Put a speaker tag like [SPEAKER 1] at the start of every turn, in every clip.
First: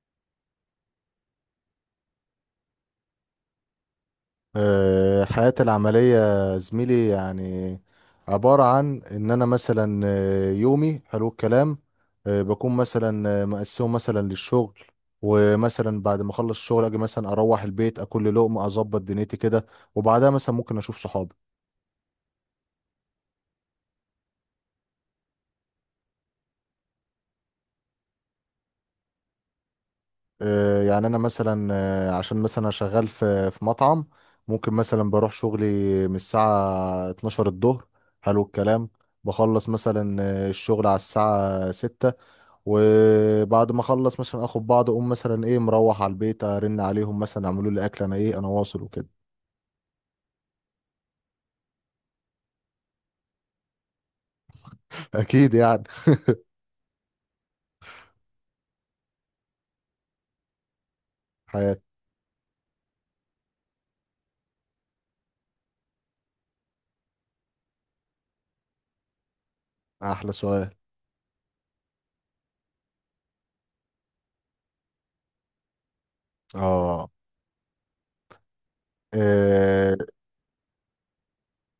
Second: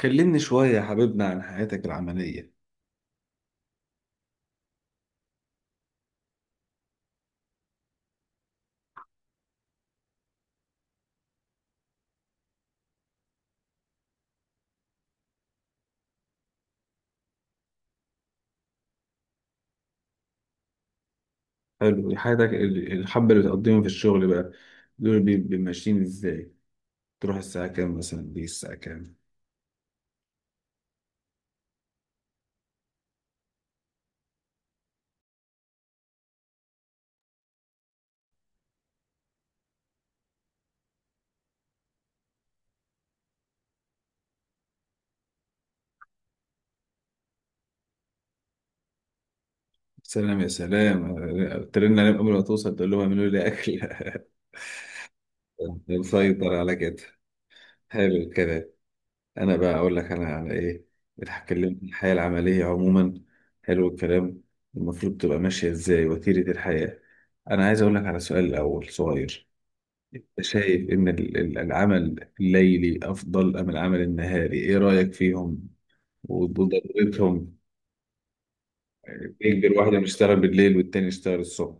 [SPEAKER 1] كلمني شوية يا حبيبنا عن حياتك العملية.
[SPEAKER 2] حياتي العملية زميلي يعني عبارة عن إن أنا مثلا يومي حلو الكلام. بكون مثلا مقسمه مثلا للشغل، ومثلا بعد ما أخلص الشغل أجي مثلا أروح البيت أكل لي لقمة أظبط دنيتي كده، وبعدها مثلا ممكن أشوف صحابي.
[SPEAKER 1] حلو، حياتك الحبة اللي بتقضيهم في الشغل بقى دول ماشيين ازاي؟ تروح الساعة كام مثلا، دي الساعة كام؟
[SPEAKER 2] يعني أنا مثلا عشان مثلا أنا شغال في مطعم. ممكن مثلا بروح شغلي من الساعة 12 الظهر حلو الكلام. بخلص مثلا الشغل على الساعة 6، وبعد ما اخلص مثلا اخد بعض اقوم مثلا ايه مروح على البيت ارن عليهم مثلا اعملوا لي اكل انا ايه انا واصل وكده.
[SPEAKER 1] سلام يا سلام، ترن عليهم قبل ما توصل تقول لهم اعملوا لي أكل
[SPEAKER 2] اكيد يعني.
[SPEAKER 1] مسيطر على كده. حلو الكلام. أنا بقى أقول لك أنا على إيه، بتكلم
[SPEAKER 2] حياتي.
[SPEAKER 1] الحياة العملية عموما. حلو الكلام. المفروض تبقى ماشية ازاي وتيرة الحياة؟ أنا عايز أقول لك على سؤال الأول صغير.
[SPEAKER 2] احلى سؤال.
[SPEAKER 1] شايف إن العمل الليلي أفضل أم العمل النهاري؟ إيه رأيك فيهم
[SPEAKER 2] اه.
[SPEAKER 1] وضرورتهم؟ يقدر
[SPEAKER 2] إيه.
[SPEAKER 1] واحد يشتغل بالليل والتاني يشتغل الصبح.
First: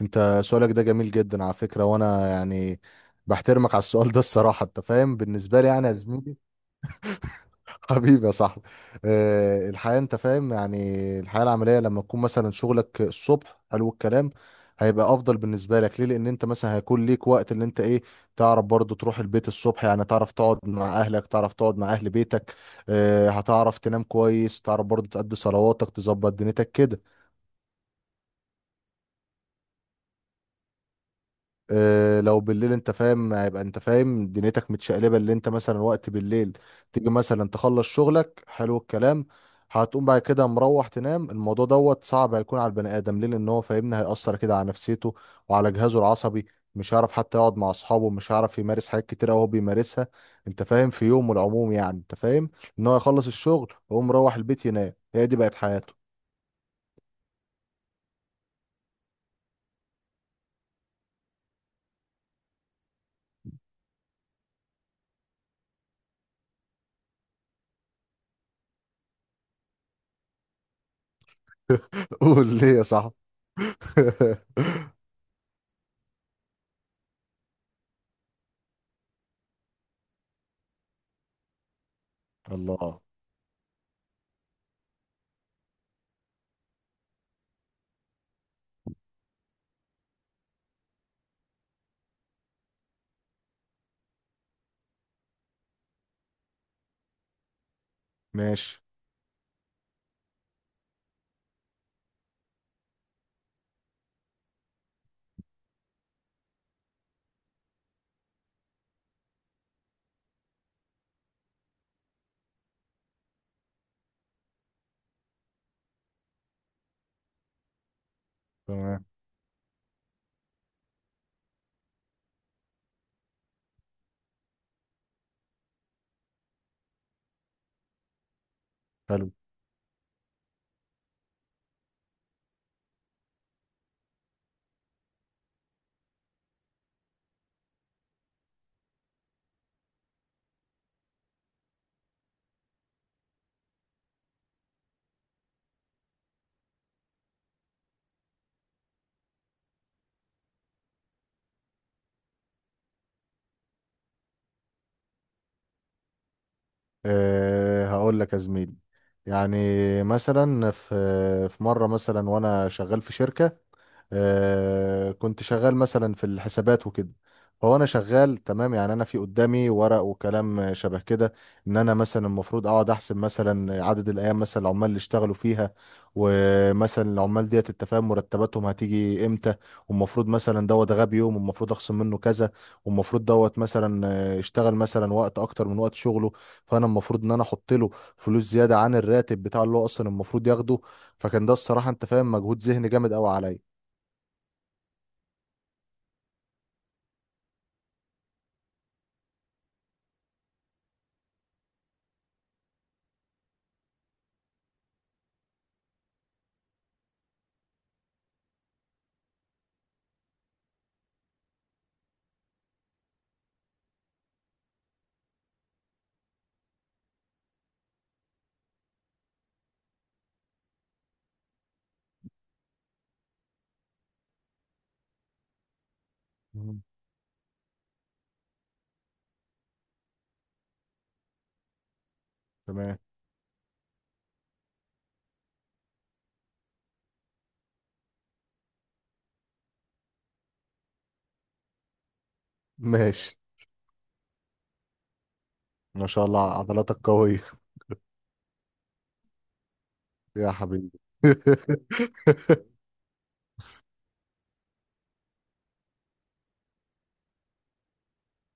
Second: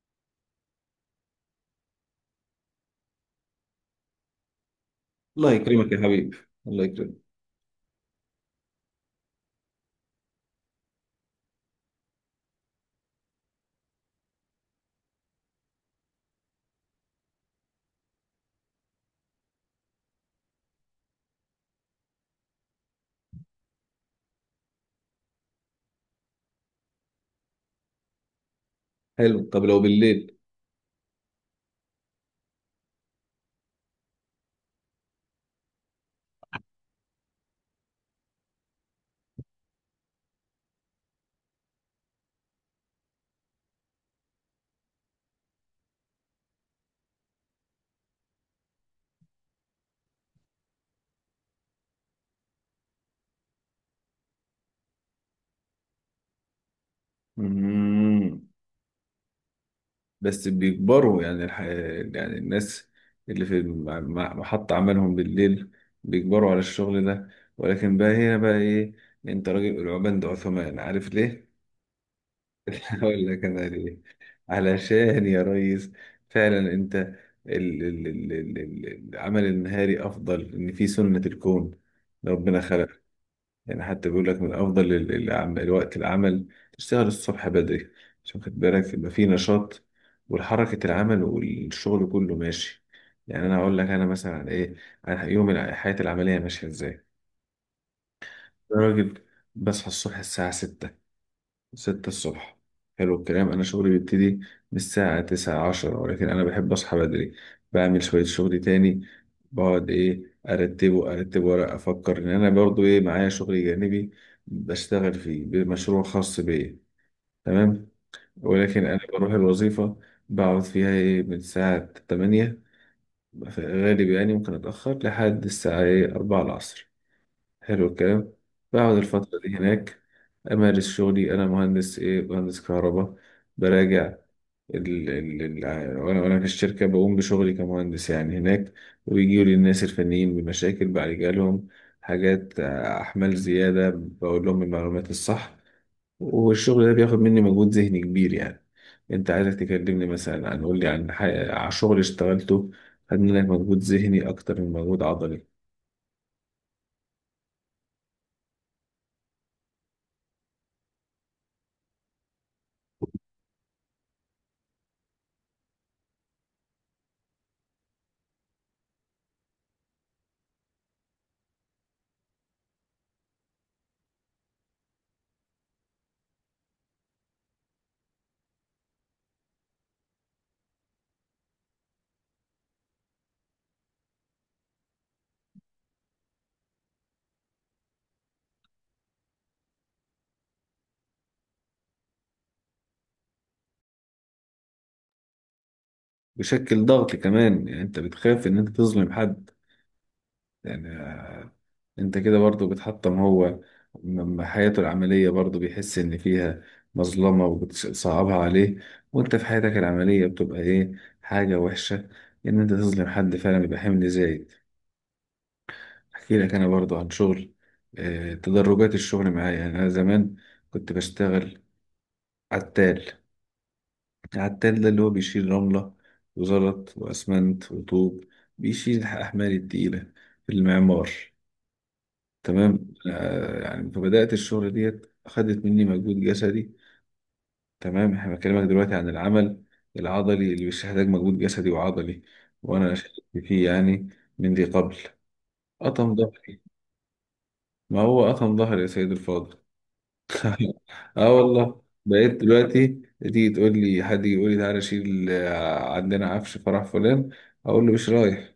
[SPEAKER 2] انت سؤالك ده جميل جدا على فكرة، وانا يعني بحترمك على السؤال ده الصراحة، انت فاهم
[SPEAKER 1] الله
[SPEAKER 2] بالنسبة لي يعني
[SPEAKER 1] يكرمك
[SPEAKER 2] يا
[SPEAKER 1] يا
[SPEAKER 2] زميلي.
[SPEAKER 1] حبيبي، الله يكرمك.
[SPEAKER 2] حبيبي يا صاحبي. الحياة انت فاهم يعني الحياة العملية لما تكون مثلا شغلك الصبح حلو الكلام. هيبقى افضل بالنسبة لك ليه؟ لان انت مثلا هيكون ليك وقت اللي انت ايه تعرف برضو تروح البيت الصبح، يعني تعرف تقعد مع اهلك، تعرف تقعد مع اهل بيتك. هتعرف تنام كويس، تعرف برضو تأدي صلواتك تظبط دنيتك كده.
[SPEAKER 1] حلو، طب لو بالليل؟
[SPEAKER 2] لو بالليل انت فاهم هيبقى انت فاهم دنيتك متشقلبه اللي انت مثلا وقت بالليل تيجي مثلا تخلص شغلك حلو الكلام. هتقوم بعد كده مروح تنام، الموضوع دوت صعب هيكون على البني ادم. ليه؟ لان هو فاهمني هيأثر كده على نفسيته وعلى جهازه العصبي. مش هيعرف حتى يقعد مع اصحابه، مش هيعرف يمارس حاجات كتير قوي هو بيمارسها انت فاهم في يومه العموم، يعني انت فاهم ان هو يخلص الشغل ويقوم مروح البيت ينام، هي دي بقت حياته.
[SPEAKER 1] مم. بس بيكبروا يعني يعني الناس اللي في محط عملهم بالليل بيكبروا على الشغل ده، ولكن بقى هنا بقى إيه؟ أنت راجل العبان ده عثمان، عارف ليه؟
[SPEAKER 2] قول ليه يا صاحبي.
[SPEAKER 1] هقول لك أنا ليه. علشان يا ريس فعلا انت العمل النهاري افضل، ان في سنة الكون ربنا خلق،
[SPEAKER 2] الله.
[SPEAKER 1] يعني حتى بيقول لك من افضل الوقت العمل تشتغل الصبح بدري، عشان خد بالك يبقى في نشاط والحركة، العمل والشغل كله ماشي. يعني انا اقول لك انا مثلا عن ايه، عن يوم حياتي العملية ماشية ازاي.
[SPEAKER 2] ماشي.
[SPEAKER 1] أنا راجل بصحى الصبح الساعة 6، ستة الصبح. حلو الكلام. أنا شغلي بيبتدي من الساعة تسعة عشرة، ولكن أنا بحب أصحى بدري، بعمل شوية شغل تاني، بقعد إيه أرتبه، أرتب ورق، أفكر إن أنا برضو إيه معايا شغل جانبي بشتغل فيه، بمشروع خاص بيا. تمام. ولكن أنا
[SPEAKER 2] تمام.
[SPEAKER 1] بروح الوظيفة بقعد فيها إيه من الساعة 8 في الغالب، يعني ممكن أتأخر لحد الساعة إيه 4 العصر. حلو الكلام. بقعد
[SPEAKER 2] حلو.
[SPEAKER 1] الفترة دي هناك أمارس شغلي، أنا مهندس إيه، مهندس كهرباء، براجع ال ال ال وأنا في الشركة بقوم بشغلي كمهندس يعني هناك، وبيجيوا لي الناس الفنيين بمشاكل بعالجها لهم، حاجات أحمال زيادة بقول لهم المعلومات الصح. والشغل ده بياخد مني مجهود ذهني كبير يعني. أنت عايزك تكلمني مثلا عن، قول لي عن عن شغل اشتغلته، خد منك مجهود ذهني أكتر من مجهود عضلي.
[SPEAKER 2] أه هقول لك يا زميلي، يعني مثلا في مرة مثلا وأنا شغال في شركة. كنت شغال مثلا في الحسابات وكده، فهو انا شغال تمام يعني انا في قدامي ورق وكلام شبه كده. ان انا مثلا المفروض اقعد احسب مثلا عدد الايام مثلا العمال اللي اشتغلوا فيها، ومثلا العمال ديت انت فاهم مرتباتهم هتيجي امتى، والمفروض مثلا دوت غاب يوم والمفروض اخصم منه كذا، والمفروض دوت مثلا اشتغل مثلا وقت اكتر من وقت شغله، فانا المفروض ان انا احط له فلوس زياده عن الراتب بتاع اللي هو اصلا المفروض ياخده. فكان ده الصراحه انت فاهم مجهود ذهني جامد قوي عليا.
[SPEAKER 1] بيشكل ضغط كمان، يعني انت بتخاف ان انت تظلم حد، يعني انت كده برضو بتحطم هو، حياته العملية برضو، بيحس ان فيها مظلمة وبتصعبها عليه، وانت في حياتك العملية بتبقى ايه، حاجة وحشة ان انت تظلم حد، فعلا بيبقى حمل زايد. احكي لك انا برضو عن شغل، تدرجات الشغل معايا. يعني انا زمان كنت بشتغل عتال، العتال ده اللي هو بيشيل رملة
[SPEAKER 2] مم.
[SPEAKER 1] وزلط وأسمنت وطوب، بيشيل الأحمال التقيلة في المعمار. تمام،
[SPEAKER 2] تمام.
[SPEAKER 1] يعني فبدأت الشغل ديت، أخدت مني مجهود جسدي. تمام، إحنا بكلمك دلوقتي عن العمل العضلي اللي بيحتاج مجهود جسدي وعضلي، وأنا شاركت
[SPEAKER 2] ماشي.
[SPEAKER 1] فيه يعني من ذي قبل،
[SPEAKER 2] ما
[SPEAKER 1] قطم
[SPEAKER 2] شاء الله
[SPEAKER 1] ظهري.
[SPEAKER 2] عضلاتك قوية
[SPEAKER 1] ما هو قطم ظهري يا سيد الفاضل،
[SPEAKER 2] يا حبيبي.
[SPEAKER 1] اه والله بقيت دلوقتي تيجي تقول لي، حد يجي يقول لي تعالى شيل، عندنا عفش فرح فلان، اقول له مش رايح.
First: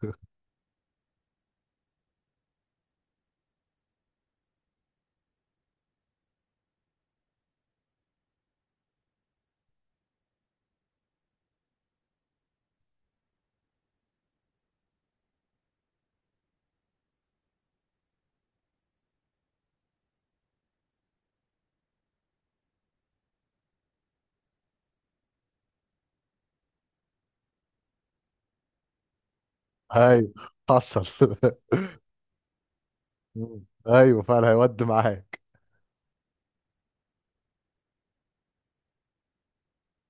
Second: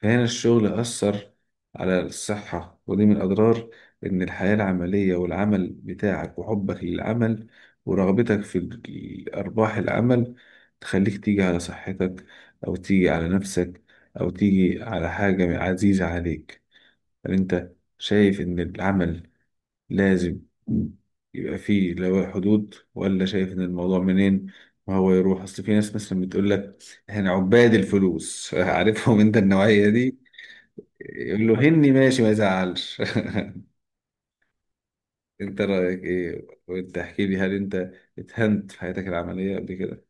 [SPEAKER 1] فهنا الشغل اثر على الصحه، ودي من اضرار ان الحياه العمليه والعمل بتاعك وحبك للعمل ورغبتك في ارباح العمل، تخليك تيجي على صحتك، او تيجي على نفسك، او تيجي على حاجه عزيزه عليك. هل انت شايف ان العمل لازم يبقى في لو حدود، ولا شايف ان الموضوع منين ما هو يروح؟ اصل في ناس مثلا بتقول لك احنا عباد الفلوس عارفهم انت النوعية دي،
[SPEAKER 2] ايوه حصل.
[SPEAKER 1] يقول له هني ماشي ما يزعلش.
[SPEAKER 2] مم. ايوه فعلا هيودي معاك.
[SPEAKER 1] انت رأيك ايه؟ وانت احكي لي، هل انت اتهنت في حياتك العملية قبل كده؟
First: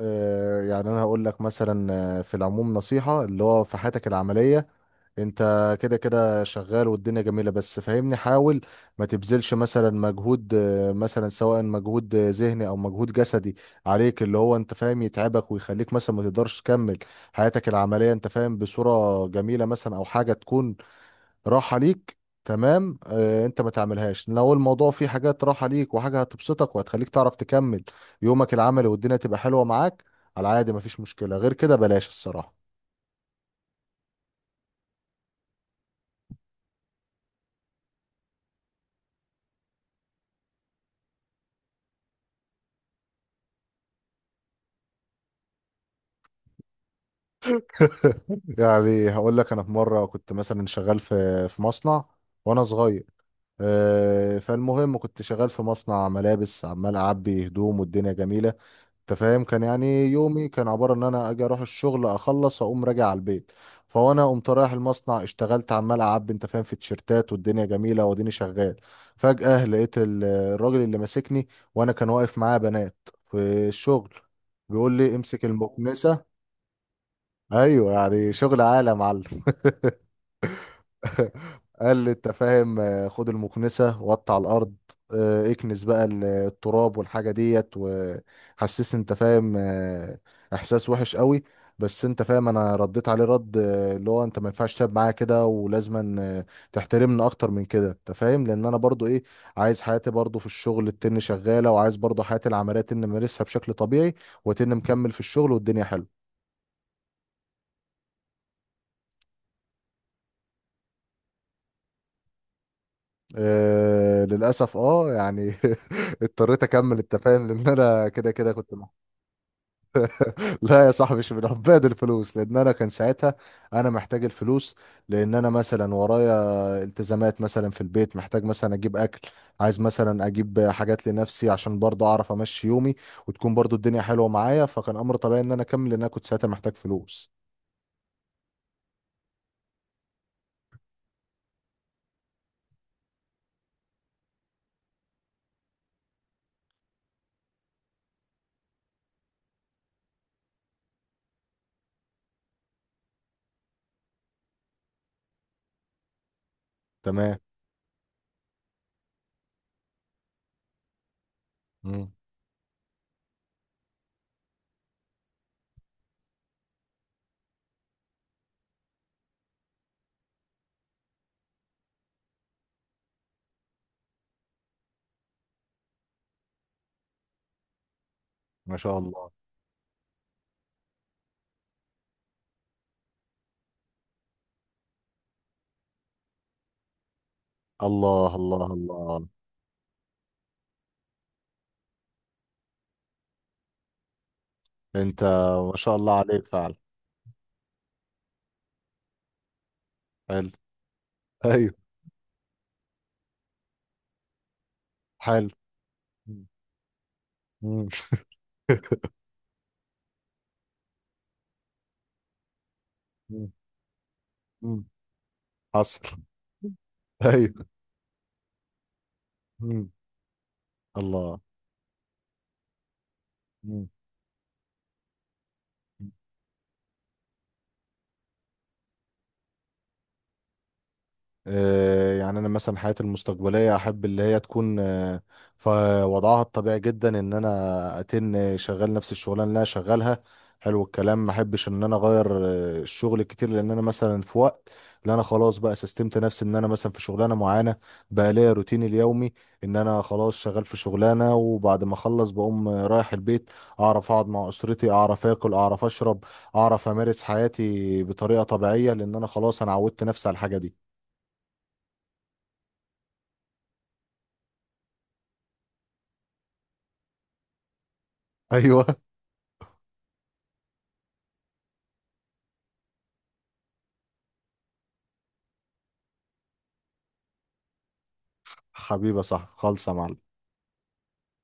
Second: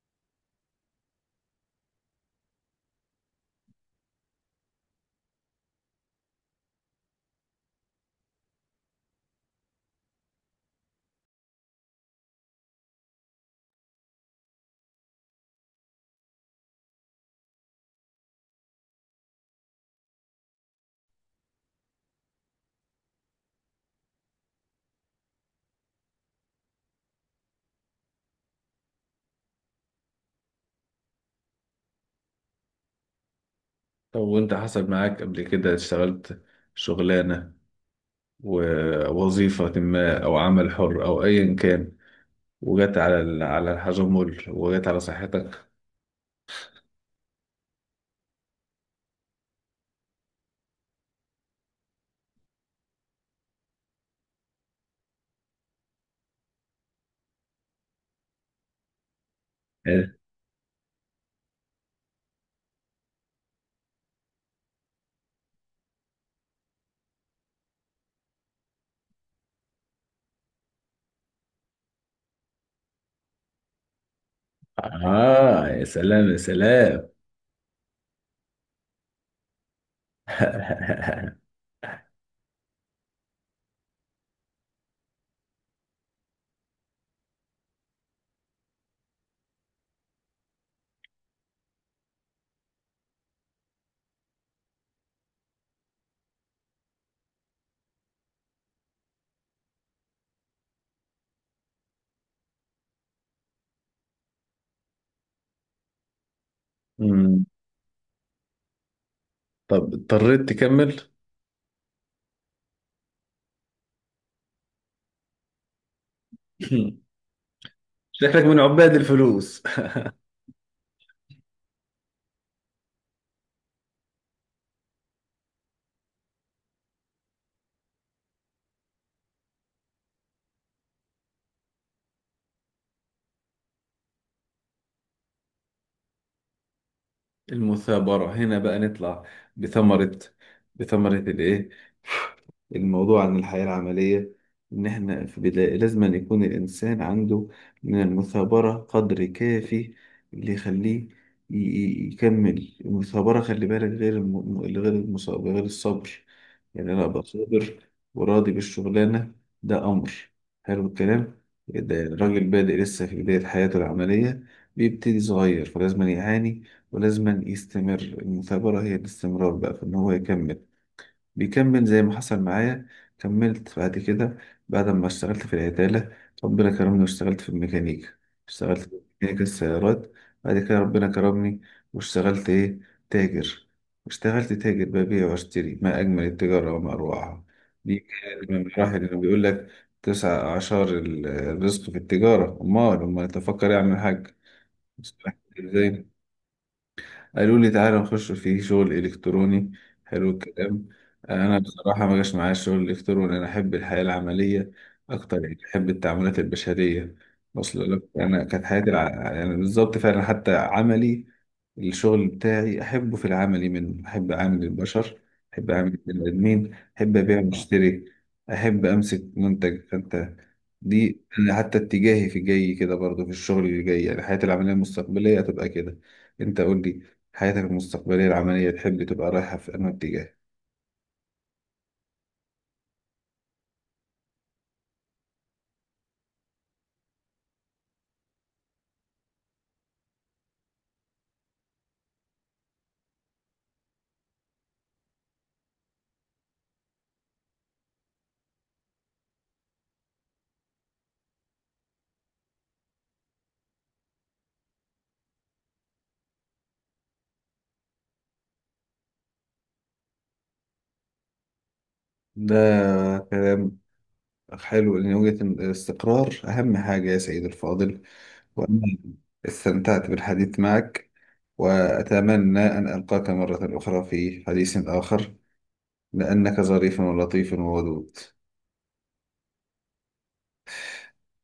[SPEAKER 2] يعني انا هقول لك مثلا في العموم نصيحة اللي هو في حياتك العملية انت كده كده شغال والدنيا جميلة، بس فاهمني حاول ما تبذلش مثلا مجهود مثلا سواء مجهود ذهني او مجهود جسدي عليك اللي هو انت فاهم يتعبك ويخليك مثلا ما تقدرش تكمل حياتك العملية انت فاهم بصورة جميلة، مثلا او حاجة تكون راحة ليك. تمام اه انت ما تعملهاش لو الموضوع فيه حاجات راحة ليك وحاجة هتبسطك وهتخليك تعرف تكمل يومك العملي والدنيا تبقى حلوة معاك على عادي، مفيش مشكلة غير كده بلاش الصراحة.
[SPEAKER 1] طب وانت حصل معاك قبل كده اشتغلت شغلانة ووظيفة ما، او عمل حر او ايا كان، وجت على على الحجمل، وجت على صحتك؟
[SPEAKER 2] يعني هقول لك انا في مره كنت مثلا شغال في مصنع وانا صغير. فالمهم كنت شغال في مصنع ملابس عمال اعبي هدوم والدنيا جميله، انت فاهم كان يعني يومي كان عباره ان انا اجي اروح الشغل اخلص اقوم راجع على البيت. فوانا قمت رايح المصنع اشتغلت عمال اعبي انت فاهم في تيشيرتات والدنيا جميله واديني شغال. فجاه لقيت الراجل اللي ماسكني، وانا كان واقف معاه بنات في الشغل، بيقول لي امسك
[SPEAKER 1] آه يا
[SPEAKER 2] المكنسه.
[SPEAKER 1] سلام، يا سلام.
[SPEAKER 2] ايوه يعني شغل عالي يا معلم. قال لي انت فاهم خد المكنسة وقطع الأرض. اكنس بقى التراب والحاجة ديت، وحسسني انت فاهم إحساس وحش قوي. بس انت فاهم انا رديت عليه رد اللي هو انت ما ينفعش تلعب معايا كده ولازما تحترمني اكتر من كده، انت فاهم لان انا برضو ايه عايز حياتي برضو في الشغل التن شغالة، وعايز برضو حياتي العملية تن مارسها بشكل طبيعي، وتن مكمل في الشغل والدنيا حلوة.
[SPEAKER 1] مم. طب اضطريت تكمل؟
[SPEAKER 2] للأسف اه يعني اضطريت أكمل أنت فاهم لأن أنا كده
[SPEAKER 1] شكلك
[SPEAKER 2] كده
[SPEAKER 1] من
[SPEAKER 2] كنت
[SPEAKER 1] عباد الفلوس.
[SPEAKER 2] لا يا صاحبي مش من عباد الفلوس، لأن أنا كان ساعتها أنا محتاج الفلوس، لأن أنا مثلا ورايا التزامات مثلا في البيت، محتاج مثلا أجيب أكل، عايز مثلا أجيب حاجات لنفسي عشان برضه أعرف أمشي يومي وتكون برضه الدنيا حلوة معايا. فكان أمر طبيعي إن أنا أكمل لأن أنا كنت ساعتها محتاج فلوس.
[SPEAKER 1] المثابرة هنا بقى نطلع بثمرة، الإيه الموضوع عن الحياة العملية، إن إحنا في بداية لازم أن يكون الإنسان عنده من المثابرة قدر كافي اللي يخليه يكمل. المثابرة خلي بالك غير غير المصاب، غير الصبر، يعني أنا أبقى
[SPEAKER 2] تمام.
[SPEAKER 1] صابر وراضي بالشغلانة، ده أمر. حلو الكلام. ده
[SPEAKER 2] مم.
[SPEAKER 1] الراجل بادئ لسه في بداية حياته العملية، بيبتدي صغير فلازم يعاني ولازم يستمر، المثابرة هي الاستمرار بقى في إن هو يكمل. بيكمل زي ما حصل معايا، كملت بعد كده، بعد ما اشتغلت في العدالة ربنا كرمني واشتغلت في الميكانيكا،
[SPEAKER 2] ما
[SPEAKER 1] اشتغلت
[SPEAKER 2] شاء
[SPEAKER 1] في
[SPEAKER 2] الله.
[SPEAKER 1] ميكانيكا السيارات، بعد كده ربنا كرمني واشتغلت ايه، تاجر، واشتغلت تاجر، ببيع واشتري، ما أجمل التجارة وما أروعها. دي
[SPEAKER 2] الله
[SPEAKER 1] كانت من
[SPEAKER 2] الله الله
[SPEAKER 1] المراحل، اللي
[SPEAKER 2] الله،
[SPEAKER 1] بيقول لك تسع أعشار الرزق في التجارة، أمال أمال تفكر يعمل حاجة
[SPEAKER 2] أنت ما شاء
[SPEAKER 1] ازاي؟
[SPEAKER 2] الله عليك فعلا.
[SPEAKER 1] قالوا لي تعالى نخش في شغل إلكتروني. حلو
[SPEAKER 2] حلو.
[SPEAKER 1] الكلام. أنا
[SPEAKER 2] ايوه.
[SPEAKER 1] بصراحة ما جاش معايا الشغل الإلكتروني، أنا أحب الحياة العملية أكتر،
[SPEAKER 2] حلو.
[SPEAKER 1] يعني أحب التعاملات
[SPEAKER 2] مم.
[SPEAKER 1] البشرية.
[SPEAKER 2] مم.
[SPEAKER 1] وصل لك، أنا كانت حياتي يعني بالظبط فعلا حتى عملي، الشغل بتاعي أحبه في
[SPEAKER 2] مم.
[SPEAKER 1] العملي، من أحب أعامل
[SPEAKER 2] مم.
[SPEAKER 1] البشر، أحب أعامل
[SPEAKER 2] حصل.
[SPEAKER 1] البني آدمين، أحب أبيع
[SPEAKER 2] ايوه.
[SPEAKER 1] وأشتري، أحب أمسك منتج
[SPEAKER 2] مم.
[SPEAKER 1] فأنت. دي
[SPEAKER 2] الله.
[SPEAKER 1] أنا حتى اتجاهي في جاي كده برضه، في الشغل اللي
[SPEAKER 2] مم.
[SPEAKER 1] جاي، يعني حياتي العملية المستقبلية هتبقى كده. أنت قول لي، حياتك المستقبلية العملية تحب تبقى رايحة في أنهي اتجاه؟
[SPEAKER 2] يعني انا مثلا حياتي المستقبليه احب اللي هي تكون في وضعها الطبيعي جدا ان انا اتن شغال نفس الشغلانه اللي انا شغالها حلو الكلام. ما احبش ان انا اغير الشغل كتير، لان انا مثلا في وقت اللي انا خلاص بقى سستمت نفسي ان انا مثلا في شغلانه معينه بقى ليا روتيني اليومي، ان انا خلاص شغال في شغلانه وبعد ما اخلص بقوم رايح البيت، اعرف اقعد مع اسرتي اعرف اكل اعرف اشرب، اعرف امارس حياتي بطريقه طبيعيه، لان انا خلاص انا عودت نفسي على الحاجه دي.
[SPEAKER 1] ده كلام حلو، لأن وجهة الاستقرار أهم حاجة يا سيد الفاضل. وأنا
[SPEAKER 2] ايوه
[SPEAKER 1] استمتعت بالحديث معك وأتمنى أن ألقاك مرة أخرى في حديث آخر، لأنك ظريف ولطيف وودود.
[SPEAKER 2] حبيبة صح خالصة يا معلم.